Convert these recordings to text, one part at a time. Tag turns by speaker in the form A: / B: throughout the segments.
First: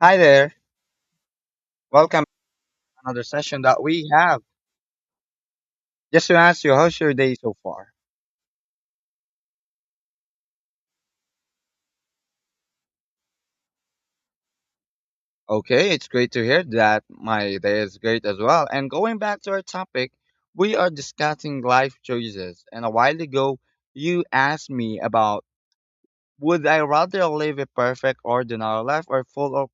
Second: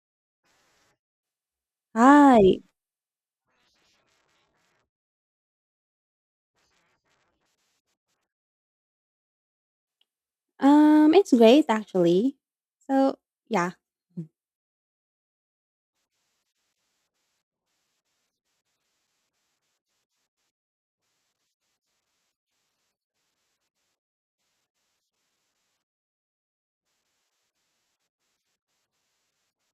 A: Hi there. Welcome to
B: Hi.
A: another session that we have. Just to ask you, how's your day so far?
B: It's great actually. So, yeah.
A: Okay, it's great to hear that. My day is great as well. And going back to our topic, we are discussing life choices. And a while ago, you asked me about, would I rather live a perfect, ordinary life or full of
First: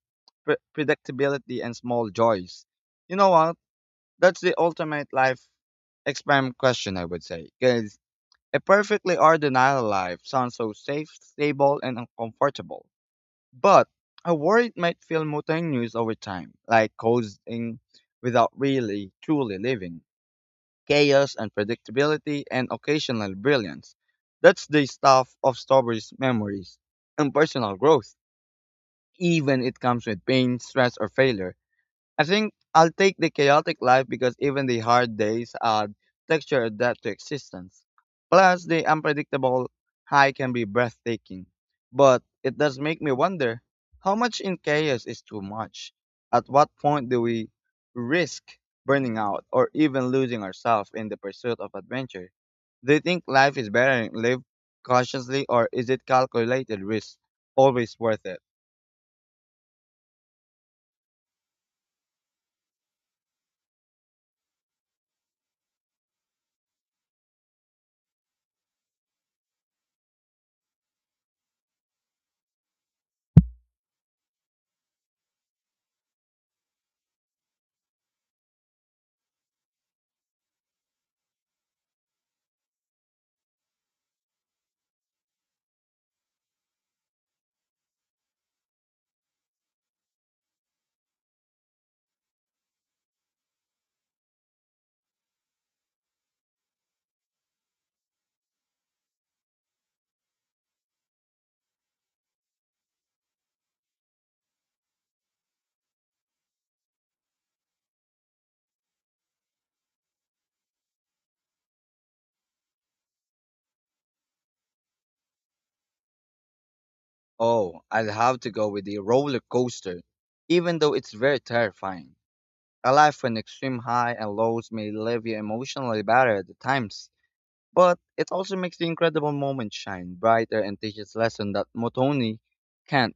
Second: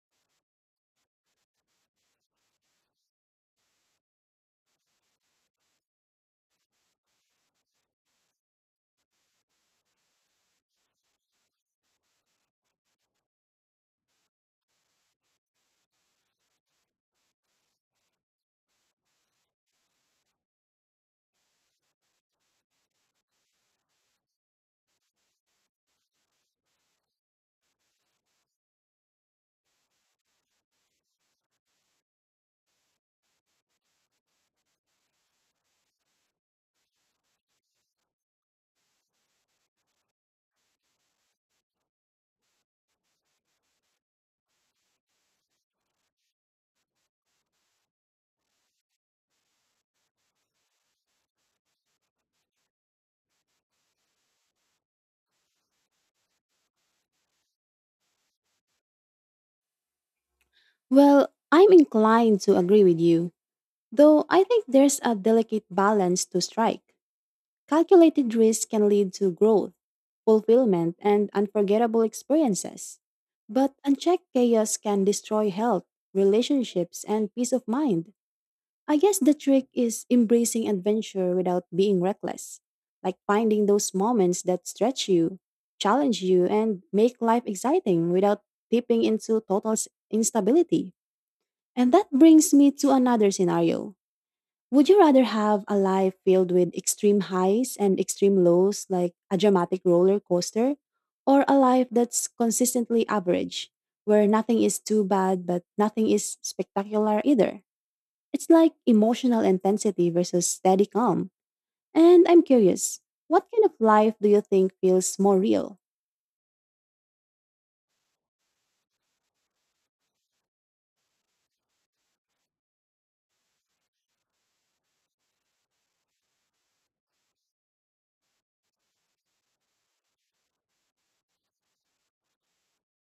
A: predictability and small joys? You know what? That's the ultimate life experiment question, I would say. 'Cause a perfectly ordinary life sounds so safe, stable, and uncomfortable. But I worry it might feel monotonous over time, like coasting without really, truly living. Chaos, unpredictability, and occasional brilliance. That's the stuff of stories, memories, and personal growth, even it comes with pain, stress, or failure. I think I'll take the chaotic life because even the hard days add texture and depth to existence. Plus, the unpredictable high can be breathtaking. But it does make me wonder, how much in chaos is too much? At what point do we risk burning out or even losing ourselves in the pursuit of adventure? Do you think life is better lived cautiously, or is it calculated risk always worth it?
B: Well, I'm inclined to agree with you, though I think there's a delicate balance to strike. Calculated risk can lead to growth, fulfillment, and unforgettable experiences. But unchecked chaos can destroy health, relationships, and peace of mind. I guess the trick is embracing adventure without being reckless, like finding those moments that stretch you, challenge you, and make life exciting without tipping into total instability. And that brings me to another scenario. Would you rather have a life filled with extreme highs and extreme lows, like a dramatic roller coaster, or a life that's consistently average, where nothing is too bad but nothing is spectacular either? It's like emotional intensity versus steady calm. And I'm curious, what kind of life do you think feels more real?
A: Oh, I'll have to go with the roller coaster, even though it's very terrifying. A life with extreme high and lows may leave you emotionally battered at times, but it also makes the incredible moments shine brighter and teaches lesson that Motoni can't.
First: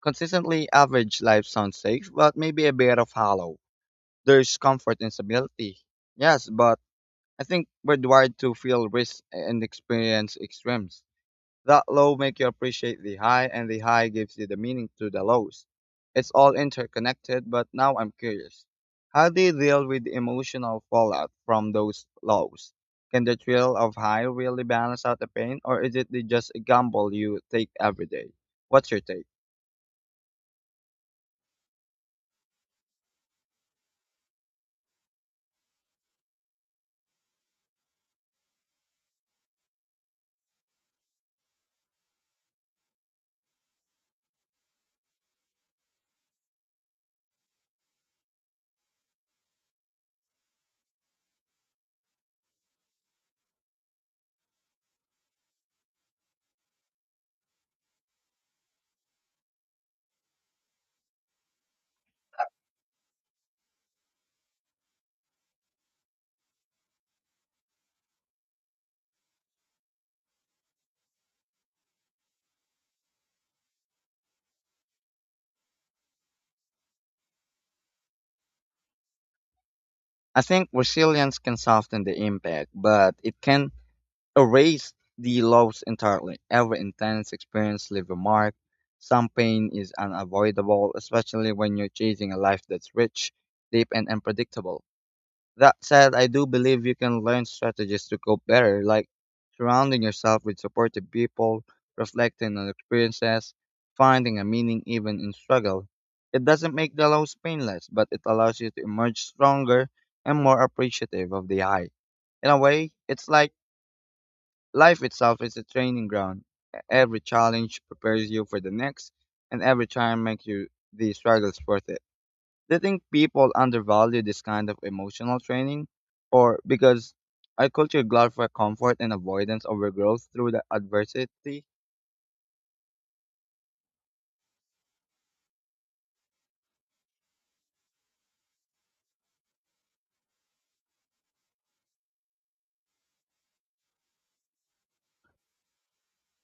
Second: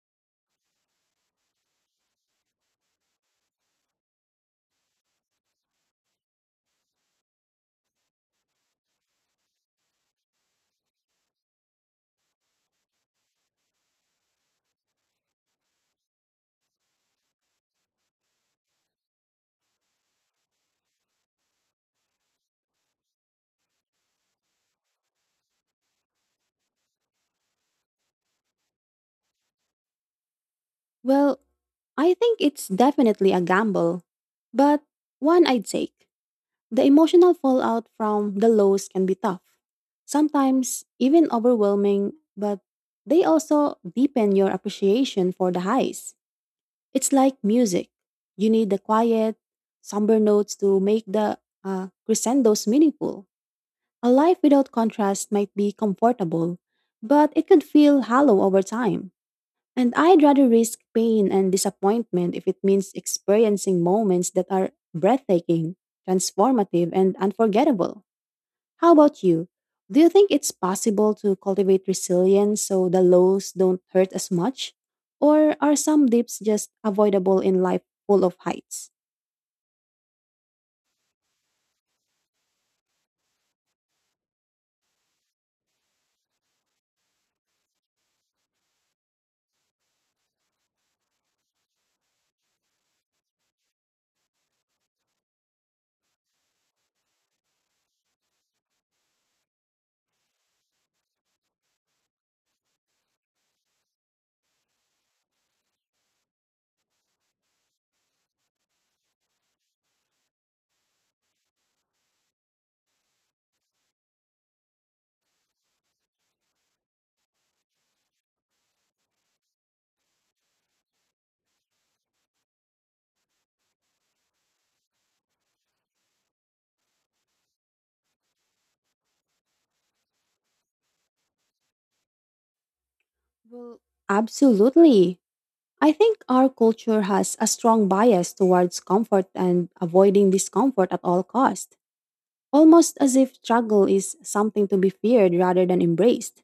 A: Consistently average life sounds safe, but maybe a bit of hollow. There's comfort in stability. Yes, but I think we're wired to feel risk and experience extremes. That low make you appreciate the high, and the high gives you the meaning to the lows. It's all interconnected, but now I'm curious. How do you deal with the emotional fallout from those lows? Can the thrill of high really balance out the pain, or is it just a gamble you take every day? What's your take?
B: Well, I think it's definitely a gamble, but one I'd take. The emotional fallout from the lows can be tough, sometimes even overwhelming, but they also deepen your appreciation for the highs. It's like music. You need the quiet, somber notes to make the crescendos meaningful. A life without contrast might be comfortable, but it could feel hollow over time. And I'd rather risk pain and disappointment if it means experiencing moments that are breathtaking, transformative, and unforgettable. How about you? Do you think it's possible to cultivate resilience so the lows don't hurt as much? Or are some dips just avoidable in life full of heights?
A: I think resilience can soften the impact, but it can erase the loss entirely. Every intense experience leaves a mark. Some pain is unavoidable, especially when you're chasing a life that's rich, deep, and unpredictable. That said, I do believe you can learn strategies to cope better, like surrounding yourself with supportive people, reflecting on experiences, finding a meaning even in struggle. It doesn't make the lows painless, but it allows you to emerge stronger and more appreciative of the high. In a way, it's like life itself is a training ground. Every challenge prepares you for the next, and every time makes you the struggles worth it. Do you think people undervalue this kind of emotional training? Or because our culture glorifies comfort and avoidance over growth through the adversity?
B: Well, absolutely. I think our culture has a strong bias towards comfort and avoiding discomfort at all cost, almost as if struggle is something to be feared rather than embraced.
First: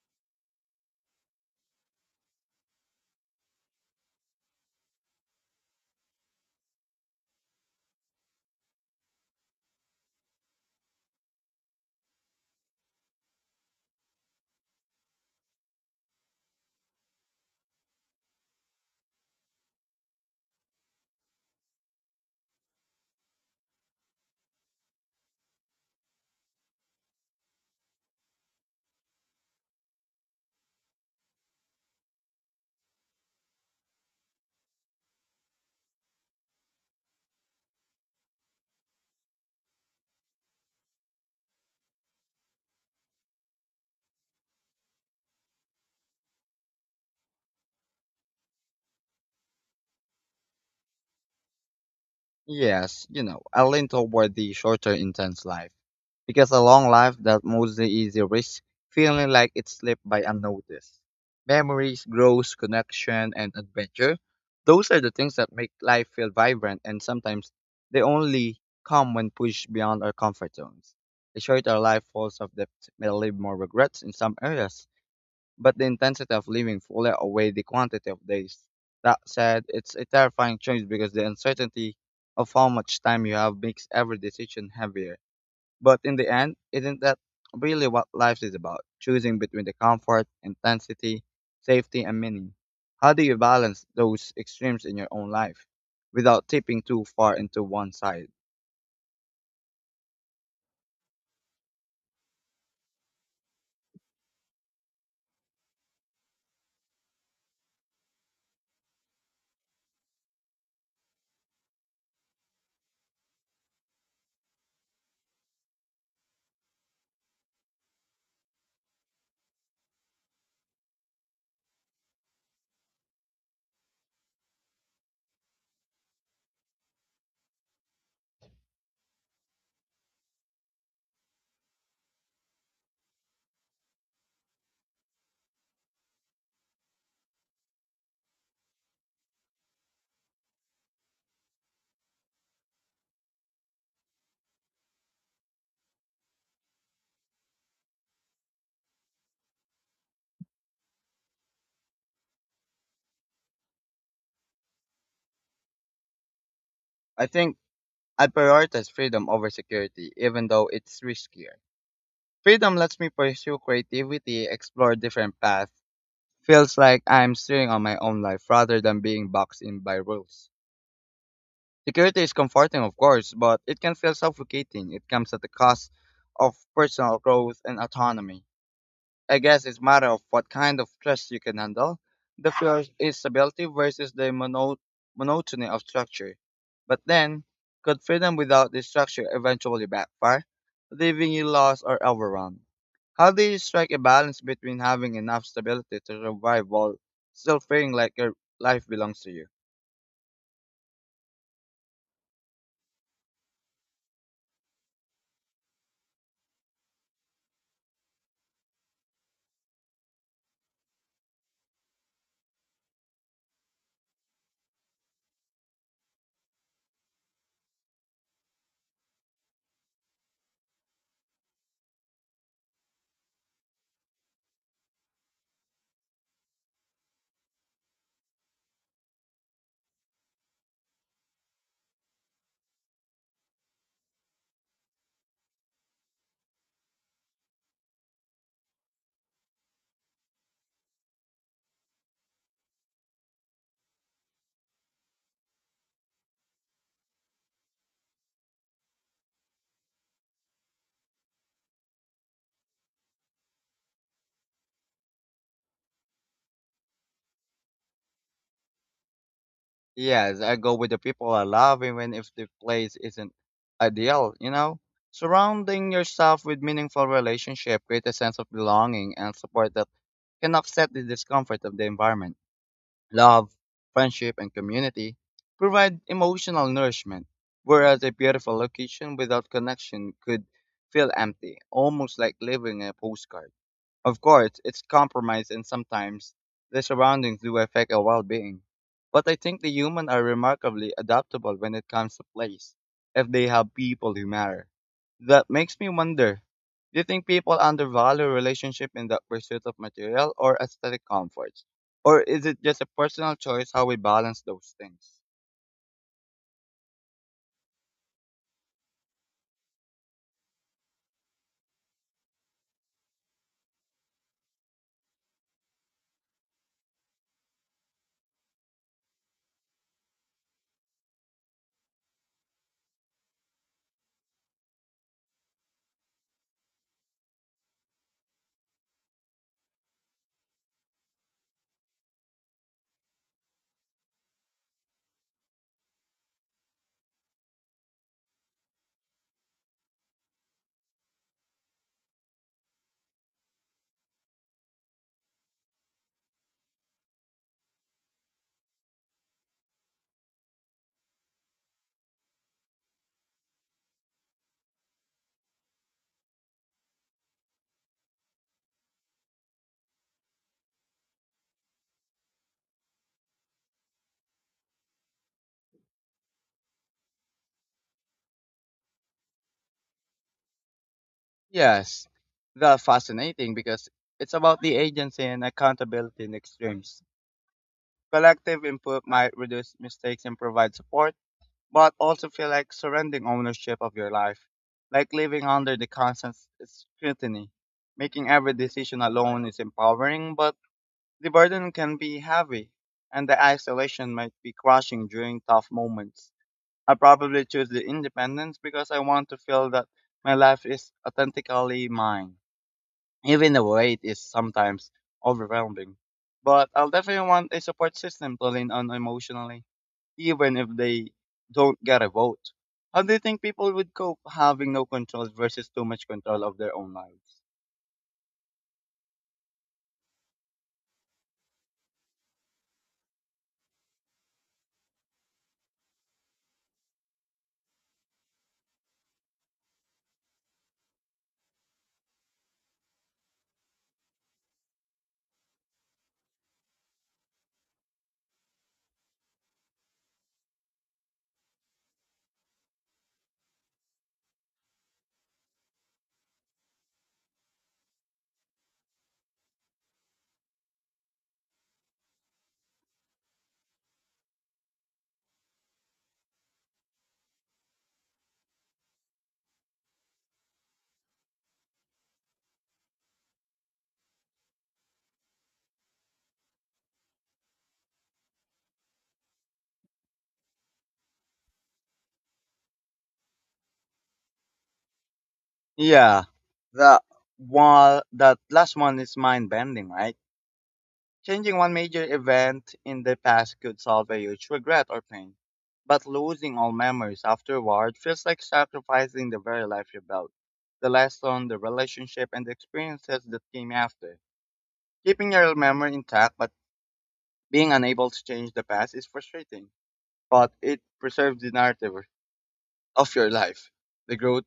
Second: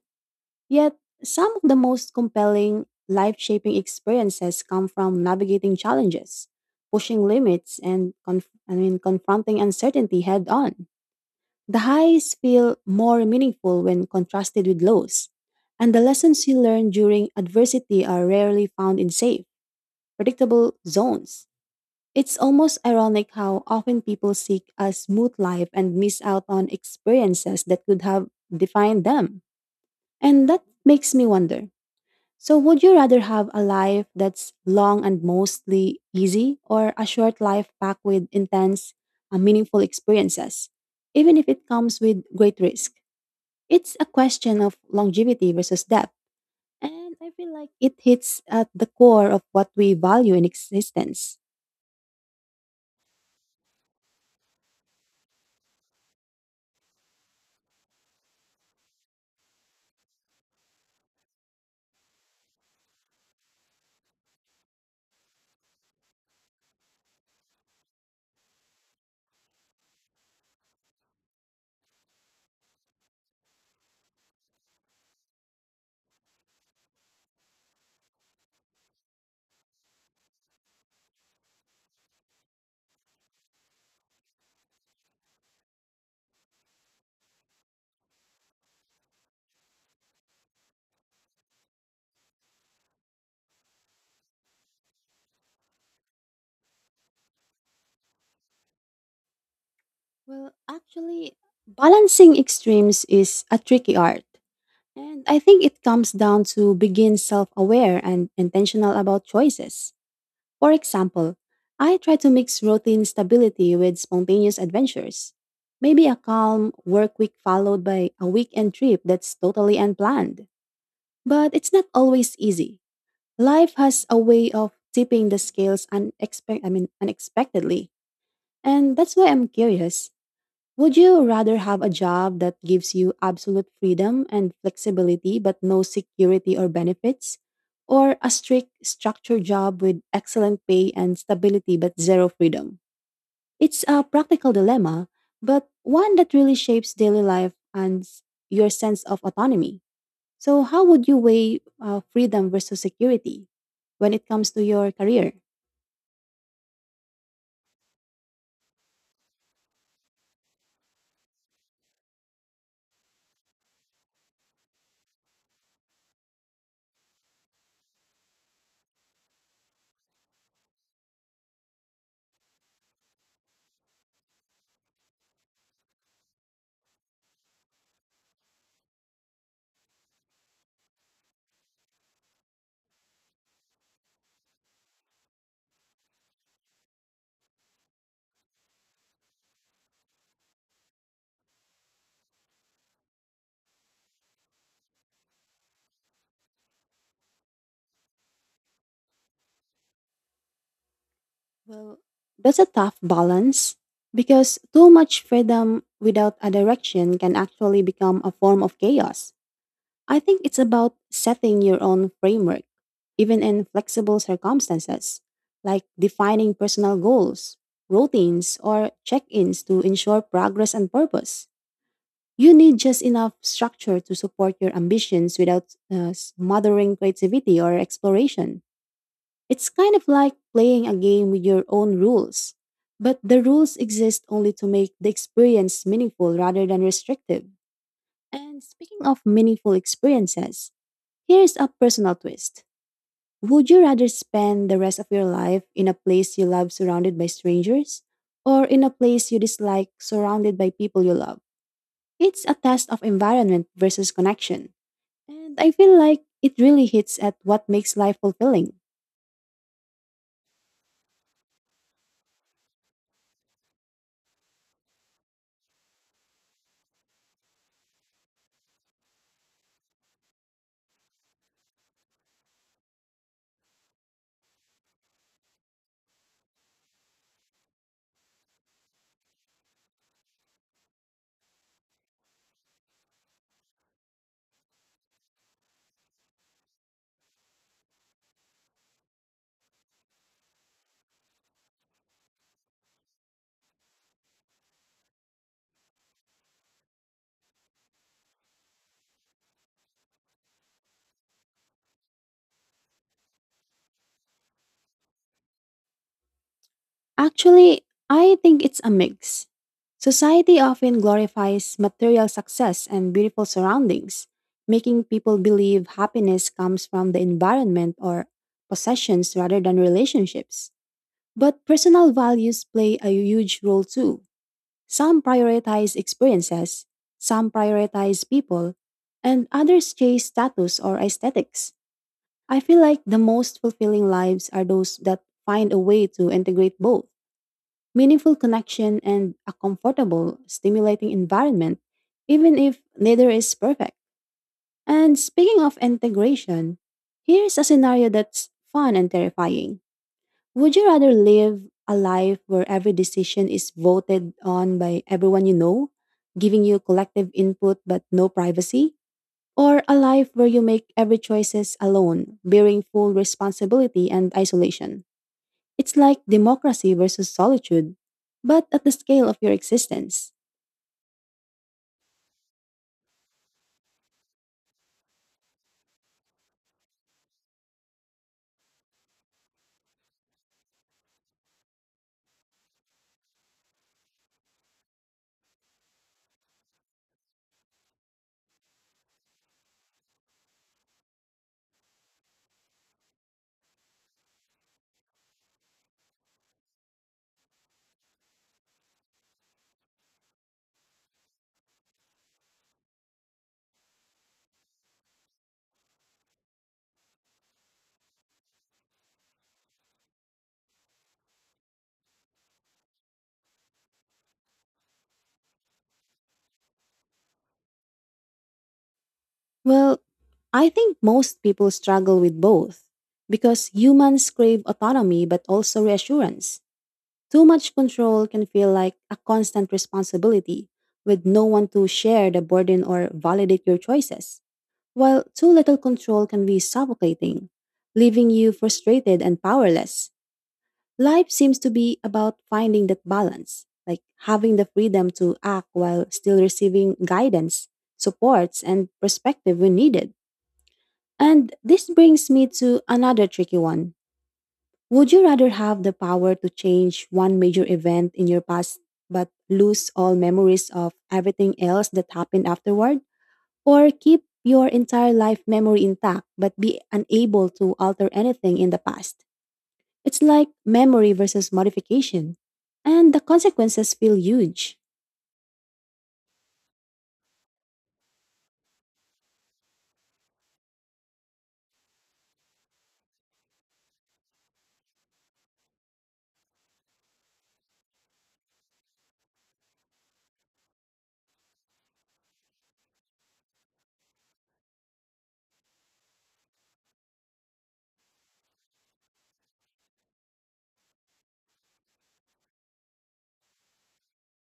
B: Yet, some of the most compelling life-shaping experiences come from navigating challenges, pushing limits, and confronting uncertainty head-on. The highs feel more meaningful when contrasted with lows, and the lessons you learn during adversity are rarely found in safe predictable zones. It's almost ironic how often people seek a smooth life and miss out on experiences that could have defined them. And that makes me wonder so, would you rather have a life that's long and mostly easy, or a short life packed with intense, meaningful experiences, even if it comes with great risk? It's a question of longevity versus depth, and I feel like it hits at the core of what we value in existence.
A: Yes, you know, I lean toward the shorter, intense life. Because a long life that mostly is a risk, feeling like it slipped by unnoticed. Memories, growth, connection, and adventure. Those are the things that make life feel vibrant, and sometimes they only come when pushed beyond our comfort zones. A shorter life falls of depth may leave more regrets in some areas, but the intensity of living fully outweigh the quantity of days. That said, it's a terrifying change because the uncertainty of how much time you have makes every decision heavier. But in the end, isn't that really what life is about? Choosing between the comfort, intensity, safety, and meaning. How do you balance those extremes in your own life without tipping too far into one side?
B: Well, actually, balancing extremes is a tricky art. And I think it comes down to being self aware and intentional about choices. For example, I try to mix routine stability with spontaneous adventures. Maybe a calm work week followed by a weekend trip that's totally unplanned. But it's not always easy. Life has a way of tipping the scales unexpectedly. And that's why I'm curious. Would you rather have a job that gives you absolute freedom and flexibility but no security or benefits? Or a strict, structured job with excellent pay and stability but zero freedom? It's a practical dilemma, but one that really shapes daily life and your sense of autonomy. So, how would you weigh freedom versus security when it comes to your career?
A: I think I prioritize freedom over security, even though it's riskier. Freedom lets me pursue creativity, explore different paths. Feels like I'm steering on my own life rather than being boxed in by rules. Security is comforting, of course, but it can feel suffocating. It comes at the cost of personal growth and autonomy. I guess it's matter of what kind of stress you can handle. The fear is stability versus the monotony of structure. But then, could freedom without this structure eventually backfire, leaving you lost or overwhelmed? How do you strike a balance between having enough stability to survive while still feeling like your life belongs to you?
B: Well, that's a tough balance because too much freedom without a direction can actually become a form of chaos. I think it's about setting your own framework, even in flexible circumstances, like defining personal goals, routines, or check ins to ensure progress and purpose. You need just enough structure to support your ambitions without smothering creativity or exploration. It's kind of like playing a game with your own rules, but the rules exist only to make the experience meaningful rather than restrictive. And speaking of meaningful experiences, here's a personal twist. Would you rather spend the rest of your life in a place you love surrounded by strangers or in a place you dislike surrounded by people you love? It's a test of environment versus connection. And I feel like it really hits at what makes life fulfilling.
A: Yes, I go with the people I love even if the place isn't ideal, you know? Surrounding yourself with meaningful relationship create a sense of belonging and support that can offset the discomfort of the environment. Love, friendship, and community provide emotional nourishment, whereas a beautiful location without connection could feel empty, almost like living a postcard. Of course, it's compromised, and sometimes the surroundings do affect our well-being. But I think the human are remarkably adaptable when it comes to place, if they have people who matter. That makes me wonder, do you think people undervalue relationship in the pursuit of material or aesthetic comforts? Or is it just a personal choice how we balance those things?
B: Actually, I think it's a mix. Society often glorifies material success and beautiful surroundings, making people believe happiness comes from the environment or possessions rather than relationships. But personal values play a huge role too. Some prioritize experiences, some prioritize people, and others chase status or aesthetics. I feel like the most fulfilling lives are those that find a way to integrate both meaningful connection, and a comfortable, stimulating environment, even if neither is perfect. And speaking of integration, here's a scenario that's fun and terrifying. Would you rather live a life where every decision is voted on by everyone you know, giving you collective input but no privacy? Or a life where you make every choices alone, bearing full responsibility and isolation? It's like democracy versus solitude, but at the scale of your existence.
A: Yes, that's fascinating because it's about the agency and accountability in extremes. Collective input might reduce mistakes and provide support, but also feel like surrendering ownership of your life, like living under the constant scrutiny. Making every decision alone is empowering, but the burden can be heavy, and the isolation might be crushing during tough moments. I probably choose the independence because I want to feel that my life is authentically mine even the weight is sometimes overwhelming. But I'll definitely want a support system to lean on emotionally, even if they don't get a vote. How do you think people would cope having no control versus too much control of their own lives?
B: Well, I think most people struggle with both because humans crave autonomy but also reassurance. Too much control can feel like a constant responsibility with no one to share the burden or validate your choices, while too little control can be suffocating, leaving you frustrated and powerless. Life seems to be about finding that balance, like having the freedom to act while still receiving guidance, supports, and perspective when needed. And this brings me to another tricky one. Would you rather have the power to change one major event in your past but lose all memories of everything else that happened afterward? Or keep your entire life memory intact but be unable to alter anything in the past? It's like memory versus modification, and the consequences feel huge.
A: Yeah, the while that last one is mind bending, right? Changing one major event in the past could solve a huge regret or pain, but losing all memories afterward feels like sacrificing the very life you built, the lesson, the relationship, and the experiences that came after. Keeping your memory intact but being unable to change the past is frustrating, but it preserves the narrative of your life, the growth,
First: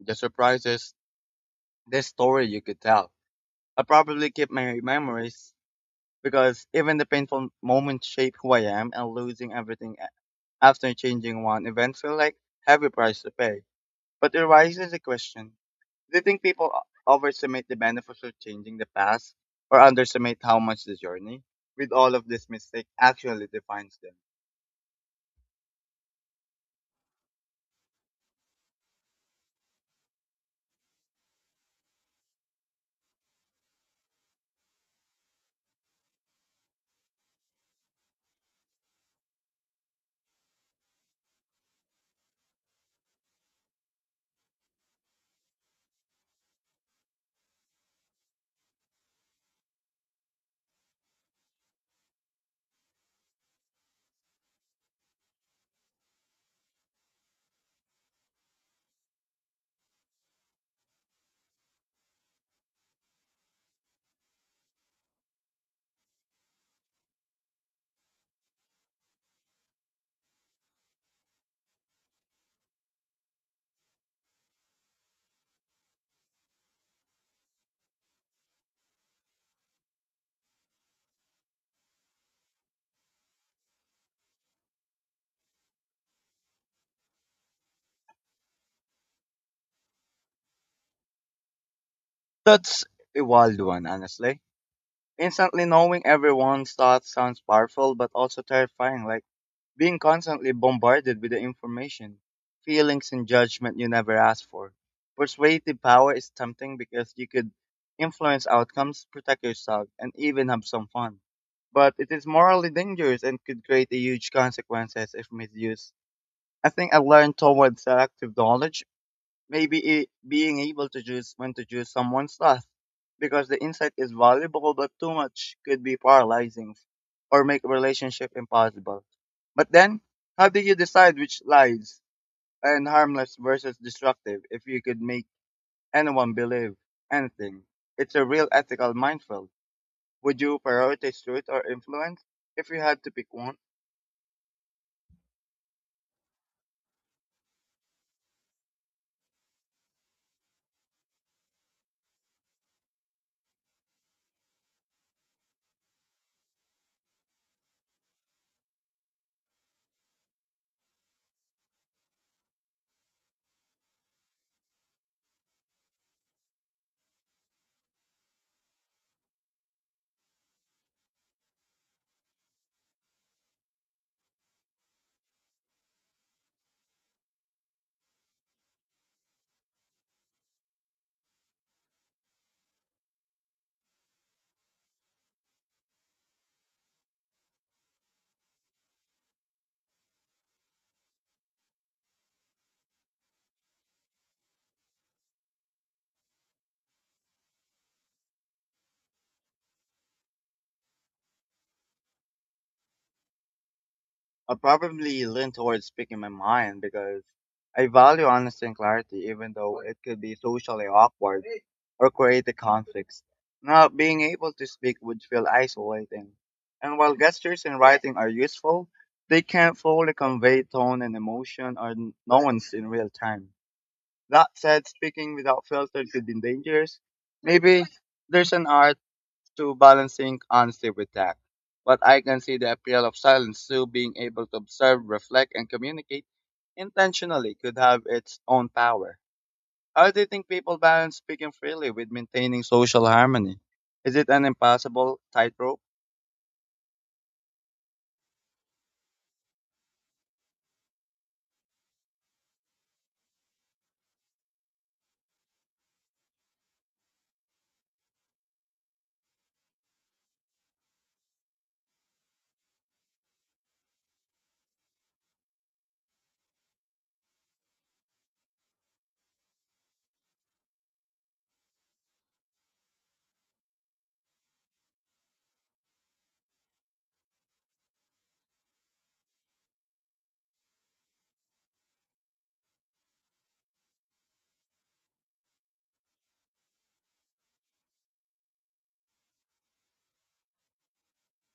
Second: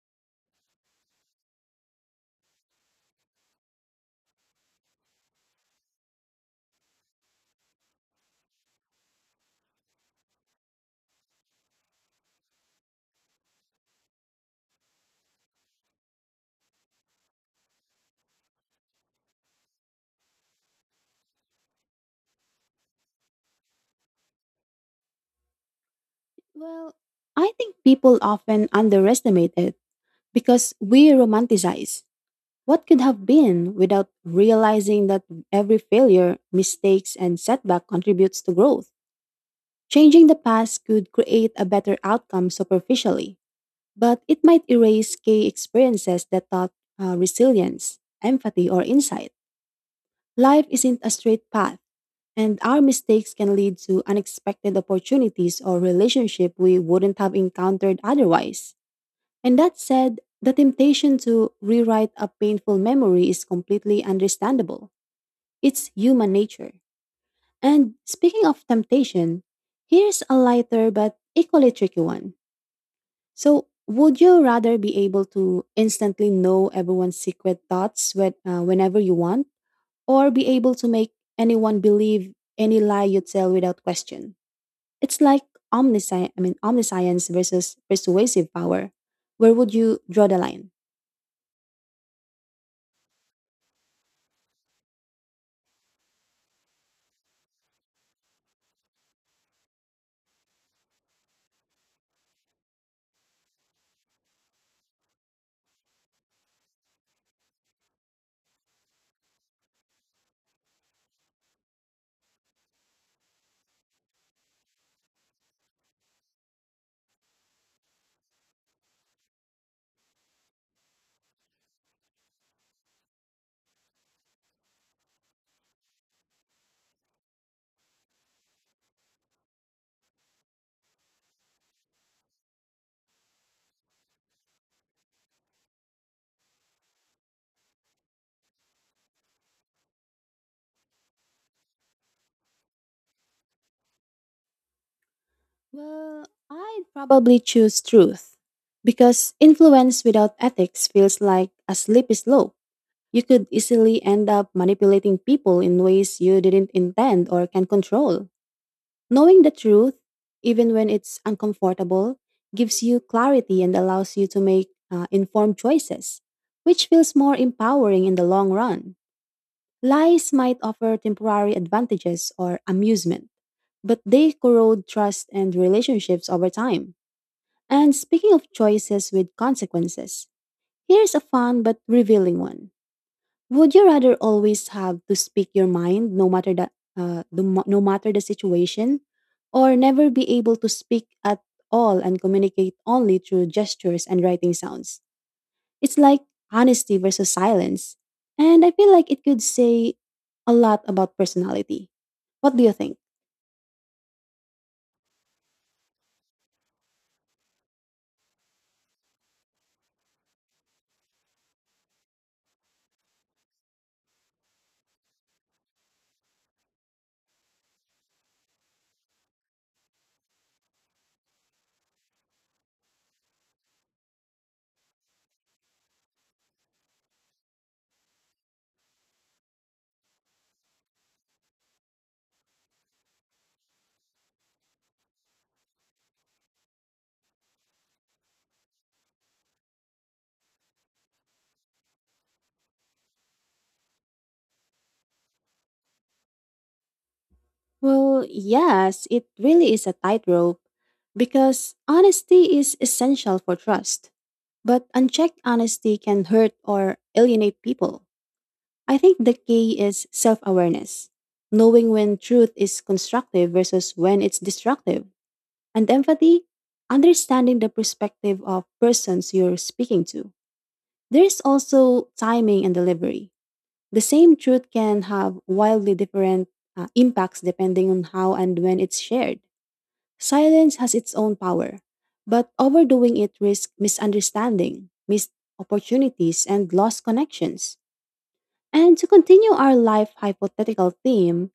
A: the surprises, the story you could tell. I probably keep my memories because even the painful moments shape who I am, and losing everything after changing one, events feel like heavy price to pay. But it raises the question, do you think people overestimate the benefits of changing the past or underestimate how much the journey with all of this mistake actually defines them?
B: Well, I think people often underestimate it because we romanticize what could have been without realizing that every failure, mistakes, and setback contributes to growth. Changing the past could create a better outcome superficially, but it might erase key experiences that taught resilience, empathy, or insight. Life isn't a straight path and our mistakes can lead to unexpected opportunities or relationship we wouldn't have encountered otherwise. And that said, the temptation to rewrite a painful memory is completely understandable. It's human nature. And speaking of temptation, here's a lighter but equally tricky one. So, would you rather be able to instantly know everyone's secret thoughts whenever you want, or be able to make anyone believe any lie you tell without question? It's like omniscience versus persuasive power. Where would you draw the line?
A: That's a wild one, honestly. Instantly knowing everyone's thoughts sounds powerful but also terrifying, like being constantly bombarded with the information, feelings, and judgment you never asked for. Persuasive power is tempting because you could influence outcomes, protect yourself, and even have some fun. But it is morally dangerous and could create a huge consequences if misused. I think I learned towards selective knowledge, maybe it, being able to choose when to choose someone's stuff, because the insight is valuable but too much could be paralyzing or make a relationship impossible. But then, how do you decide which lies and harmless versus destructive if you could make anyone believe anything? It's a real ethical minefield. Would you prioritize truth or influence if you had to pick one?
B: Well, I'd probably choose truth because influence without ethics feels like a slippery slope. You could easily end up manipulating people in ways you didn't intend or can control. Knowing the truth, even when it's uncomfortable, gives you clarity and allows you to make informed choices, which feels more empowering in the long run. Lies might offer temporary advantages or amusement, but they corrode trust and relationships over time. And speaking of choices with consequences, here's a fun but revealing one. Would you rather always have to speak your mind no matter no matter the situation or never be able to speak at all and communicate only through gestures and writing sounds? It's like honesty versus silence. And I feel like it could say a lot about personality. What do you think?
A: I'll probably lean towards speaking my mind because I value honesty and clarity, even though it could be socially awkward or create a conflict. Not being able to speak would feel isolating. And while gestures and writing are useful, they can't fully convey tone and emotion or nuance in real time. That said, speaking without filter could be dangerous. Maybe there's an art to balancing honesty with tact. But I can see the appeal of silence too, being able to observe, reflect, and communicate intentionally could have its own power. How do you think people balance speaking freely with maintaining social harmony? Is it an impossible tightrope?
B: Well, yes, it really is a tightrope because honesty is essential for trust. But unchecked honesty can hurt or alienate people. I think the key is self awareness, knowing when truth is constructive versus when it's destructive, and empathy, understanding the perspective of persons you're speaking to. There's also timing and delivery. The same truth can have wildly different impacts depending on how and when it's shared. Silence has its own power, but overdoing it risks misunderstanding, missed opportunities, and lost connections. And to continue our life hypothetical theme,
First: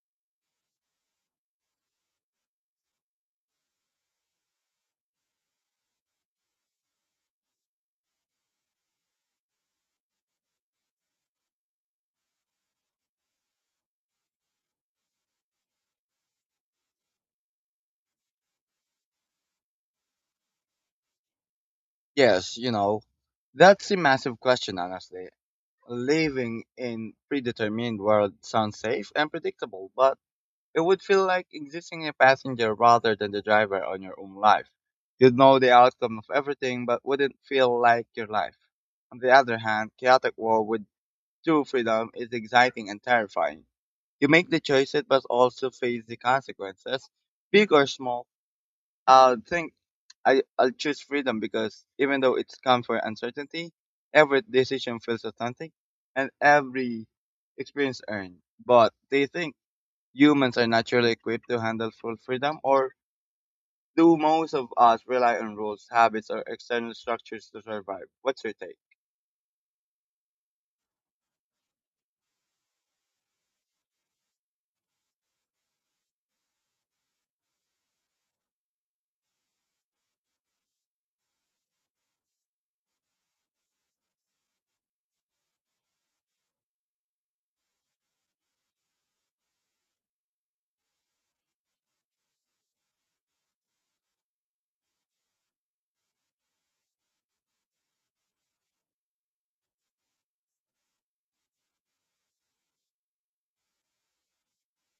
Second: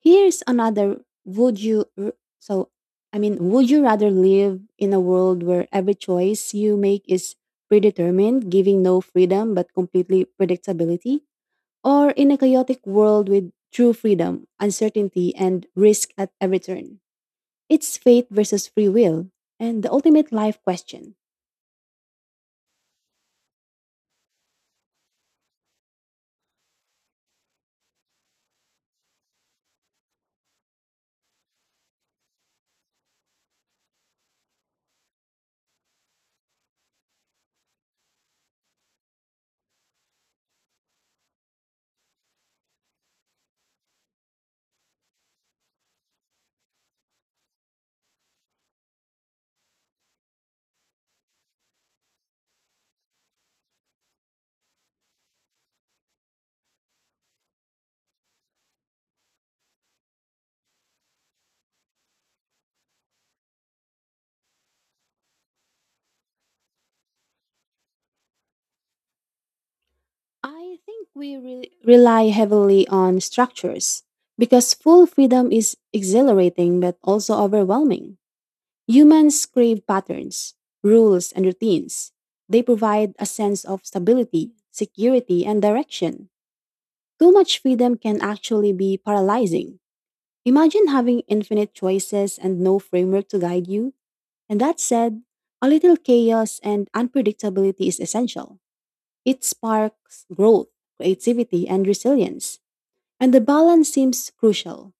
B: here's another would you r- so I mean, would you rather live in a world where every choice you make is predetermined, giving no freedom but completely predictability, or in a chaotic world with true freedom, uncertainty and risk at every turn? It's fate versus free will and the ultimate life question.
A: Yes, you know, that's a massive question, honestly. Living in predetermined world sounds safe and predictable, but it would feel like existing a passenger rather than the driver on your own life. You'd know the outcome of everything, but wouldn't feel like your life. On the other hand, chaotic war with true freedom is exciting and terrifying. You make the choices, but also face the consequences, big or small. I'll think I'll choose freedom because even though it's come for uncertainty, every decision feels authentic and every experience earned. But do you think humans are naturally equipped to handle full freedom, or do most of us rely on rules, habits, or external structures to survive? What's your take?
B: I think rely heavily on structures because full freedom is exhilarating but also overwhelming. Humans crave patterns, rules, and routines. They provide a sense of stability, security, and direction. Too much freedom can actually be paralyzing. Imagine having infinite choices and no framework to guide you. And that said, a little chaos and unpredictability is essential. It sparks growth, creativity, and resilience, and the balance seems crucial.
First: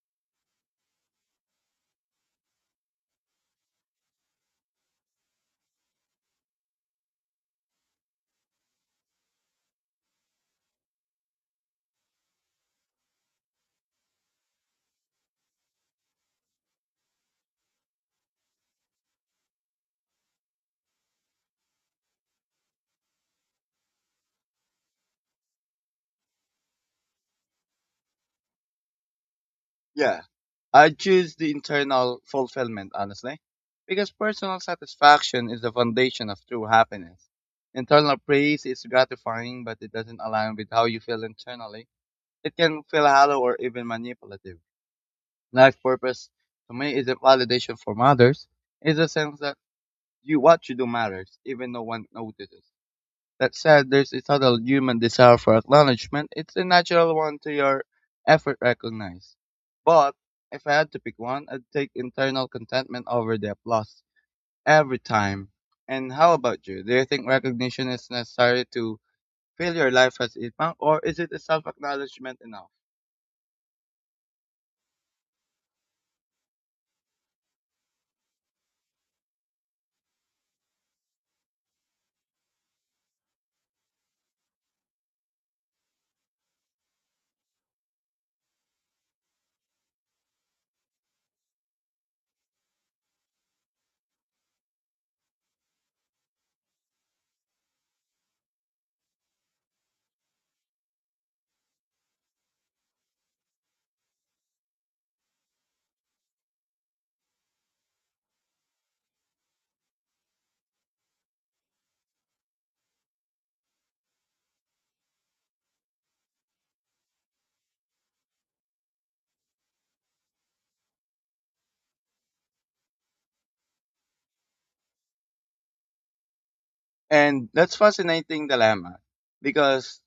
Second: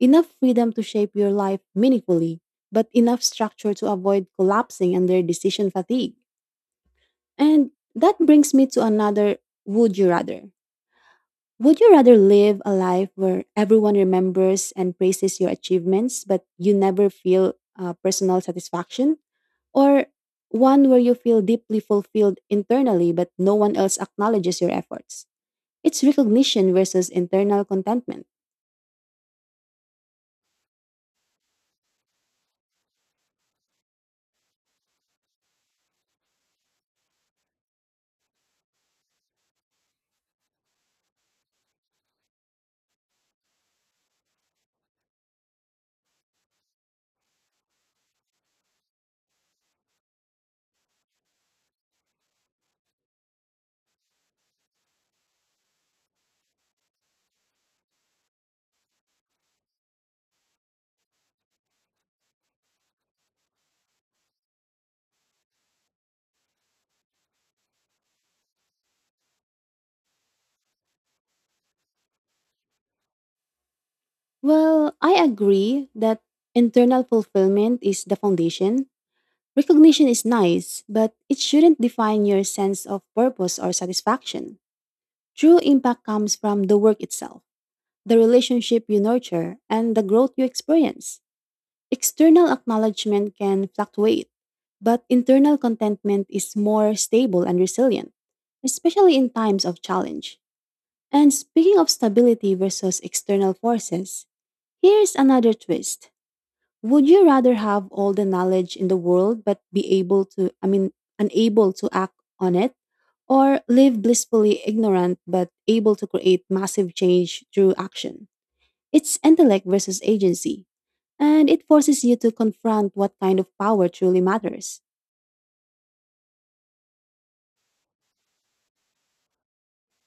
B: Enough freedom to shape your life meaningfully, but enough structure to avoid collapsing under decision fatigue. And that brings me to another would you rather. Would you rather live a life where everyone remembers and praises your achievements, but you never feel personal satisfaction? Or one where you feel deeply fulfilled internally, but no one else acknowledges your efforts? It's recognition versus internal contentment.
A: Yeah, I choose the internal fulfillment, honestly, because personal satisfaction is the foundation of true happiness. Internal praise is gratifying, but it doesn't align with how you feel internally. It can feel hollow or even manipulative. Life purpose, to me, is a validation from others. It's a sense that you what you do matters, even no one notices. That said, there's a subtle human desire for acknowledgement. It's a natural one to your effort recognized. But if I had to pick one, I'd take internal contentment over the applause every time. And how about you? Do you think recognition is necessary to feel your life has impact, or is it a self acknowledgement enough?
B: Well, I agree that internal fulfillment is the foundation. Recognition is nice, but it shouldn't define your sense of purpose or satisfaction. True impact comes from the work itself, the relationship you nurture, and the growth you experience. External acknowledgement can fluctuate, but internal contentment is more stable and resilient, especially in times of challenge. And speaking of stability versus external forces, here's another twist. Would you rather have all the knowledge in the world but be able to, I mean, unable to act on it? Or live blissfully ignorant but able to create massive change through action? It's intellect versus agency, and it forces you to confront what kind of power truly matters.
A: And that's fascinating dilemma because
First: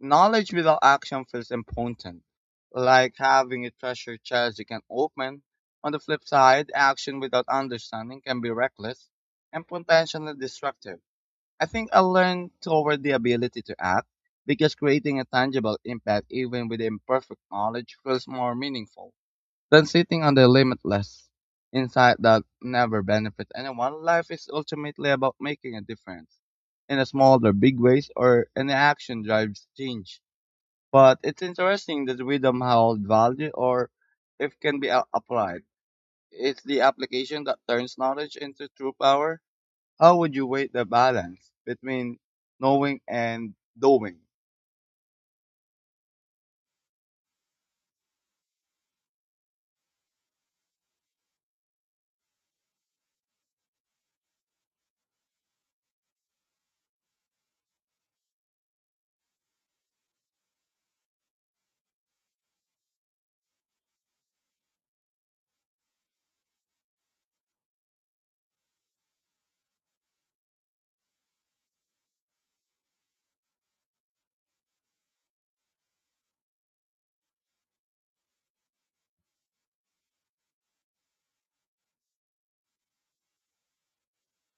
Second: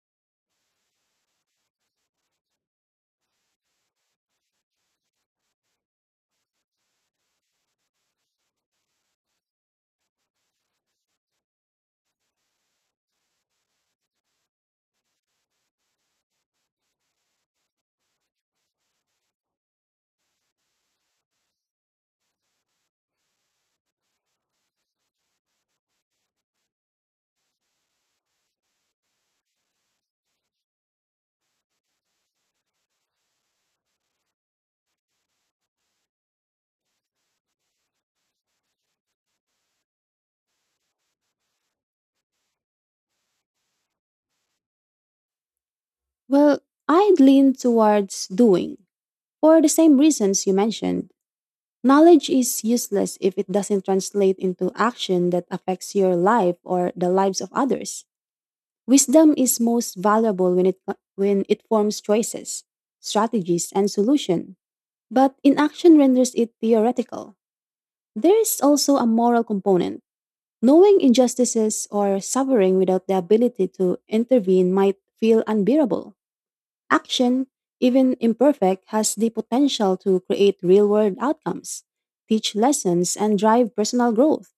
A: knowledge without action feels impotent, like having a treasure chest you can open. On the flip side, action without understanding can be reckless and potentially destructive. I think I learned toward the ability to act because creating a tangible impact, even with imperfect knowledge, feels more meaningful than sitting on the limitless insight that never benefits anyone. Life is ultimately about making a difference in a small or big ways, or an action drives change, but it's interesting that rhythm hold value or if can be applied. It's the application that turns knowledge into true power. How would you weigh the balance between knowing and doing?
B: Well, I'd lean towards doing, for the same reasons you mentioned. Knowledge is useless if it doesn't translate into action that affects your life or the lives of others. Wisdom is most valuable when it forms choices, strategies, and solution, but inaction renders it theoretical. There is also a moral component. Knowing injustices or suffering without the ability to intervene might feel unbearable. Action, even imperfect, has the potential to create real world outcomes, teach lessons, and drive personal growth.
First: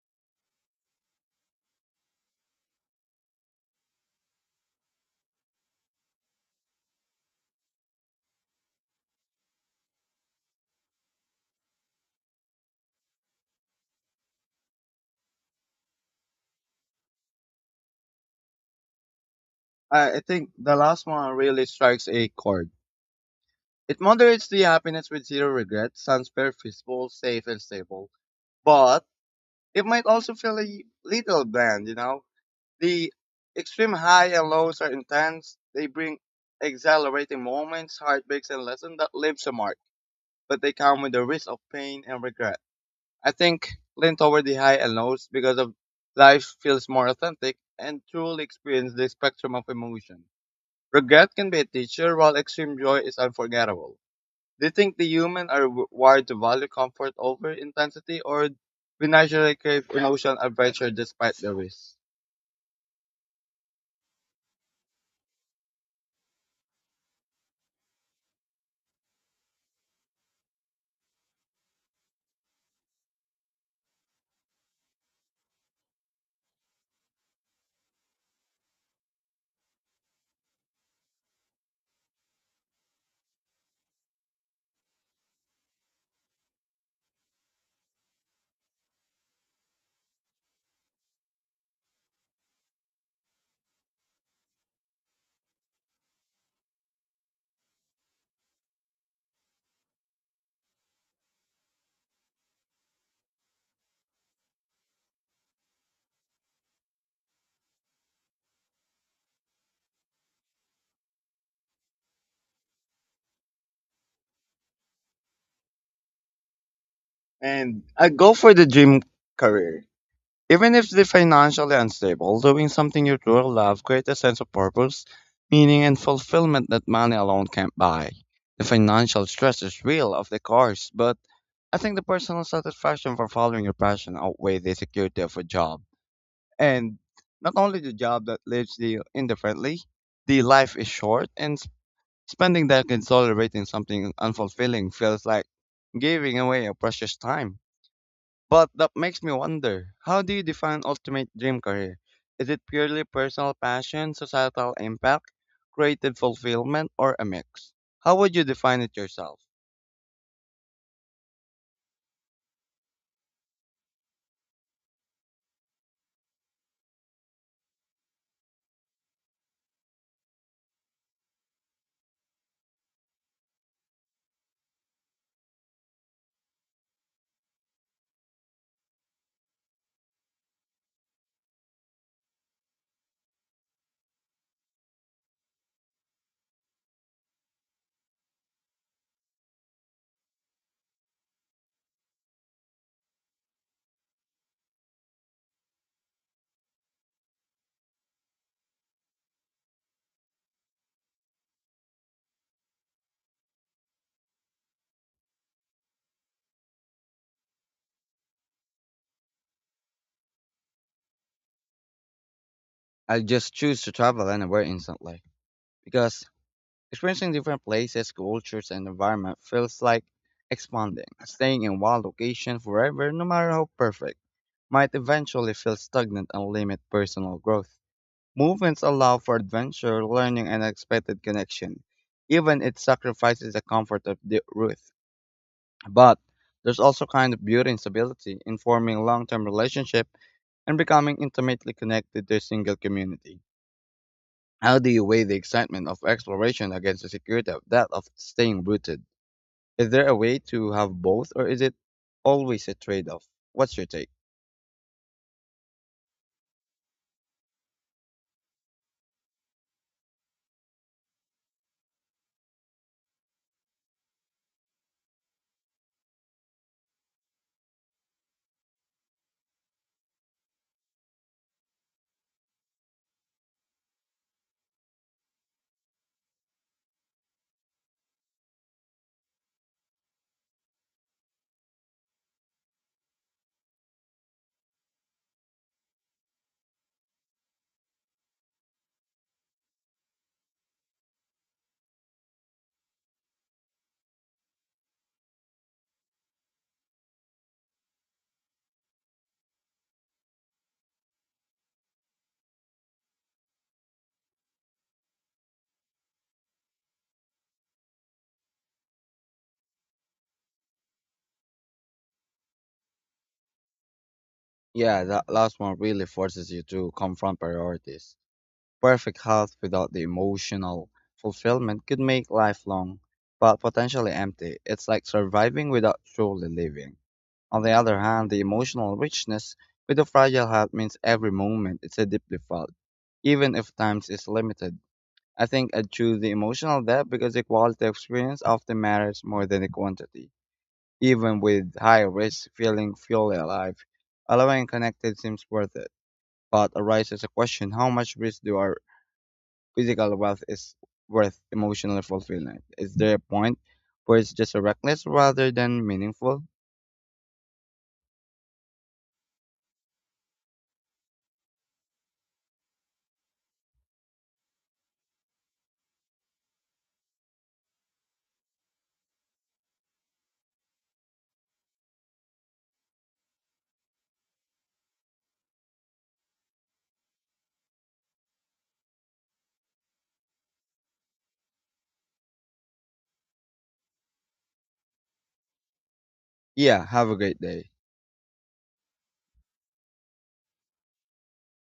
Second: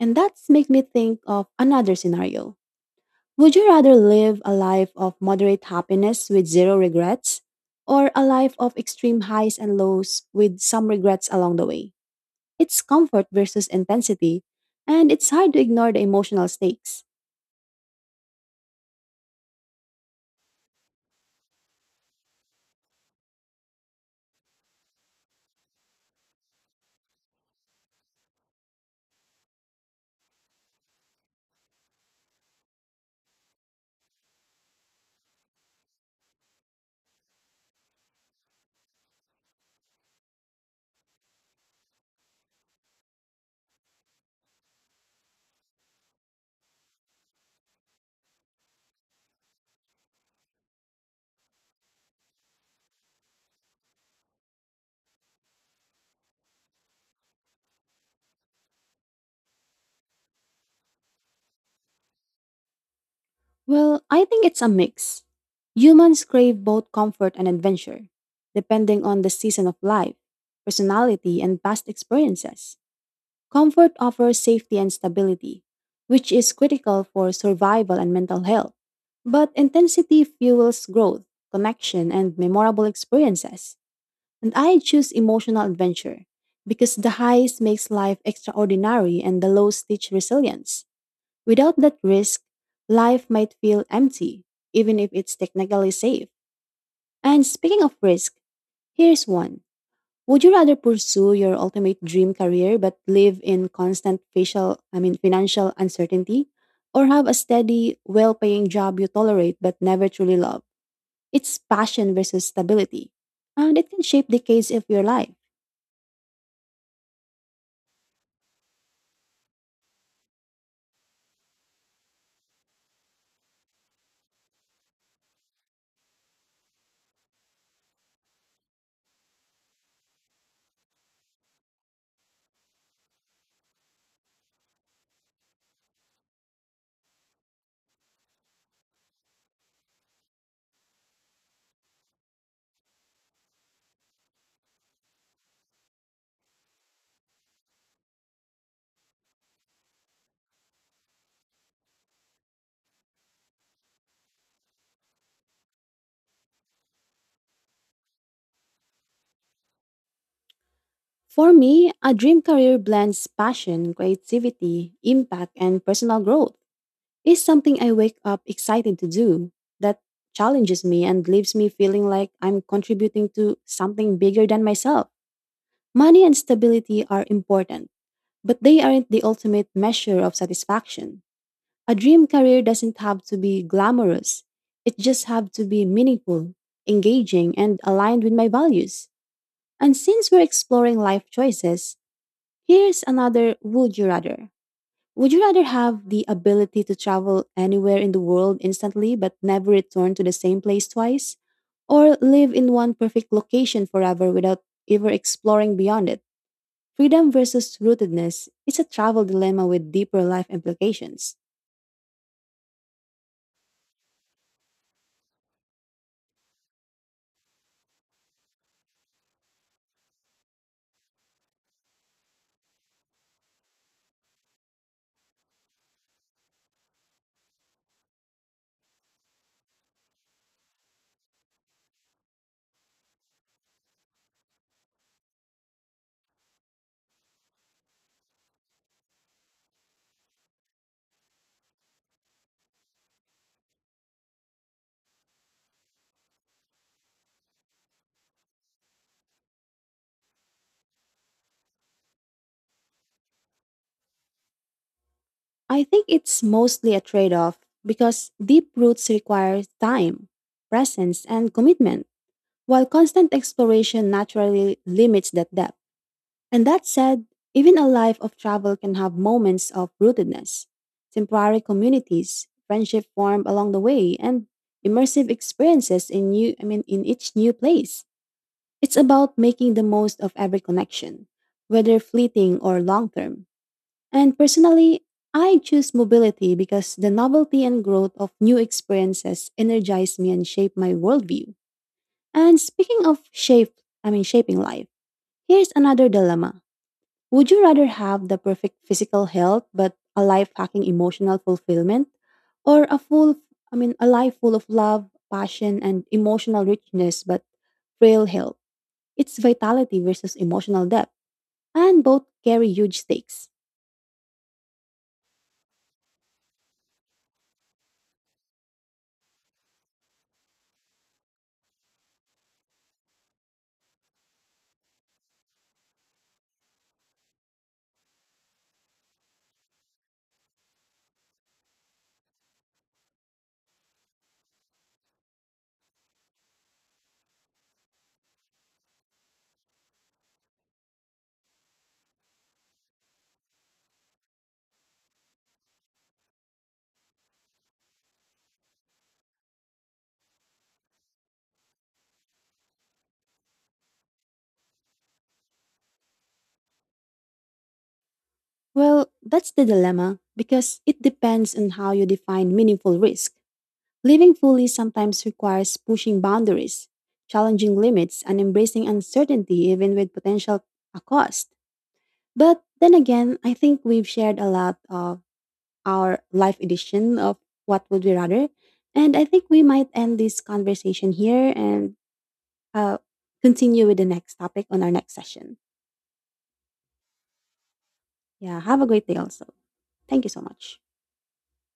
B: And that makes me think of another scenario. Would you rather live a life of moderate happiness with zero regrets, or a life of extreme highs and lows with some regrets along the way? It's comfort versus intensity, and it's hard to ignore the emotional stakes.
A: I think the last one really strikes a chord. It moderates the happiness with zero regret, sounds very feasible, safe, and stable. But it might also feel a little bland, The extreme high and lows are intense. They bring exhilarating moments, heartbreaks, and lessons that leaves a mark. But they come with the risk of pain and regret. I think lean toward the high and lows because of life feels more authentic and truly experience the spectrum of emotion. Regret can be a teacher, while extreme joy is unforgettable. Do you think the human are wired to value comfort over intensity, or we naturally crave emotional adventure despite the risk?
B: Well, I think it's a mix. Humans crave both comfort and adventure, depending on the season of life, personality, and past experiences. Comfort offers safety and stability, which is critical for survival and mental health. But intensity fuels growth, connection, and memorable experiences. And I choose emotional adventure because the highs makes life extraordinary and the lows teach resilience. Without that risk, life might feel empty, even if it's technically safe. And speaking of risk, here's one. Would you rather pursue your ultimate dream career but live in constant facial, I mean financial uncertainty or have a steady, well-paying job you tolerate but never truly love? It's passion versus stability, and it can shape decades of your life.
A: And I go for the dream career. Even if they're financially unstable, doing something you truly love creates a sense of purpose, meaning, and fulfillment that money alone can't buy. The financial stress is real, of the course, but I think the personal satisfaction for following your passion outweighs the security of a job. And not only the job that leaves you indifferently, the life is short, and spending decades tolerating something unfulfilling feels like giving away your precious time. But that makes me wonder, how do you define ultimate dream career? Is it purely personal passion, societal impact, creative fulfillment, or a mix? How would you define it yourself?
B: For me, a dream career blends passion, creativity, impact, and personal growth is something I wake up excited to do that challenges me and leaves me feeling like I'm contributing to something bigger than myself. Money and stability are important, but they aren't the ultimate measure of satisfaction. A dream career doesn't have to be glamorous. It just have to be meaningful, engaging, and aligned with my values. And since we're exploring life choices, here's another would you rather. Would you rather have the ability to travel anywhere in the world instantly but never return to the same place twice? Or live in one perfect location forever without ever exploring beyond it? Freedom versus rootedness is a travel dilemma with deeper life implications.
A: I just choose to travel anywhere instantly because experiencing different places, cultures, and environment feels like expanding. Staying in one location forever, no matter how perfect, might eventually feel stagnant and limit personal growth. Movements allow for adventure, learning, and unexpected connection. Even it sacrifices the comfort of the Ruth. But there's also kind of beauty in stability, in forming long-term relationship and becoming intimately connected to a single community. How do you weigh the excitement of exploration against the security of that of staying rooted? Is there a way to have both, or is it always a trade-off? What's your take?
B: I think it's mostly a trade off because deep roots require time, presence, and commitment, while constant exploration naturally limits that depth. And that said, even a life of travel can have moments of rootedness. Temporary communities, friendship formed along the way, and immersive experiences in each new place. It's about making the most of every connection, whether fleeting or long term. And personally, I choose mobility because the novelty and growth of new experiences energize me and shape my worldview. And speaking of shape, I mean shaping life, here's another dilemma. Would you rather have the perfect physical health but a life hacking emotional fulfillment or a life full of love, passion and emotional richness but frail health? It's vitality versus emotional depth and both carry huge stakes.
A: Yeah, that last one really forces you to confront priorities. Perfect health without the emotional fulfillment could make life long, but potentially empty. It's like surviving without truly living. On the other hand, the emotional richness with a fragile health means every moment is a deeply felt, even if time is limited. I think I'd choose the emotional depth because the quality of experience often matters more than the quantity. Even with high risk, feeling fully alive, allowing connected seems worth it. But arises a question how much risk do our physical wealth is worth emotional fulfillment? Is there a point where it's just a reckless rather than meaningful?
B: Well, that's the dilemma because it depends on how you define meaningful risk. Living fully sometimes requires pushing boundaries, challenging limits and embracing uncertainty even with potential a cost. But then again, I think we've shared a lot of our live edition of What Would We Rather. And I think we might end this conversation here and uh, continue with the next topic on our next session.
A: Yeah, have a great day.
B: Yeah, have a great day also. Thank you so much.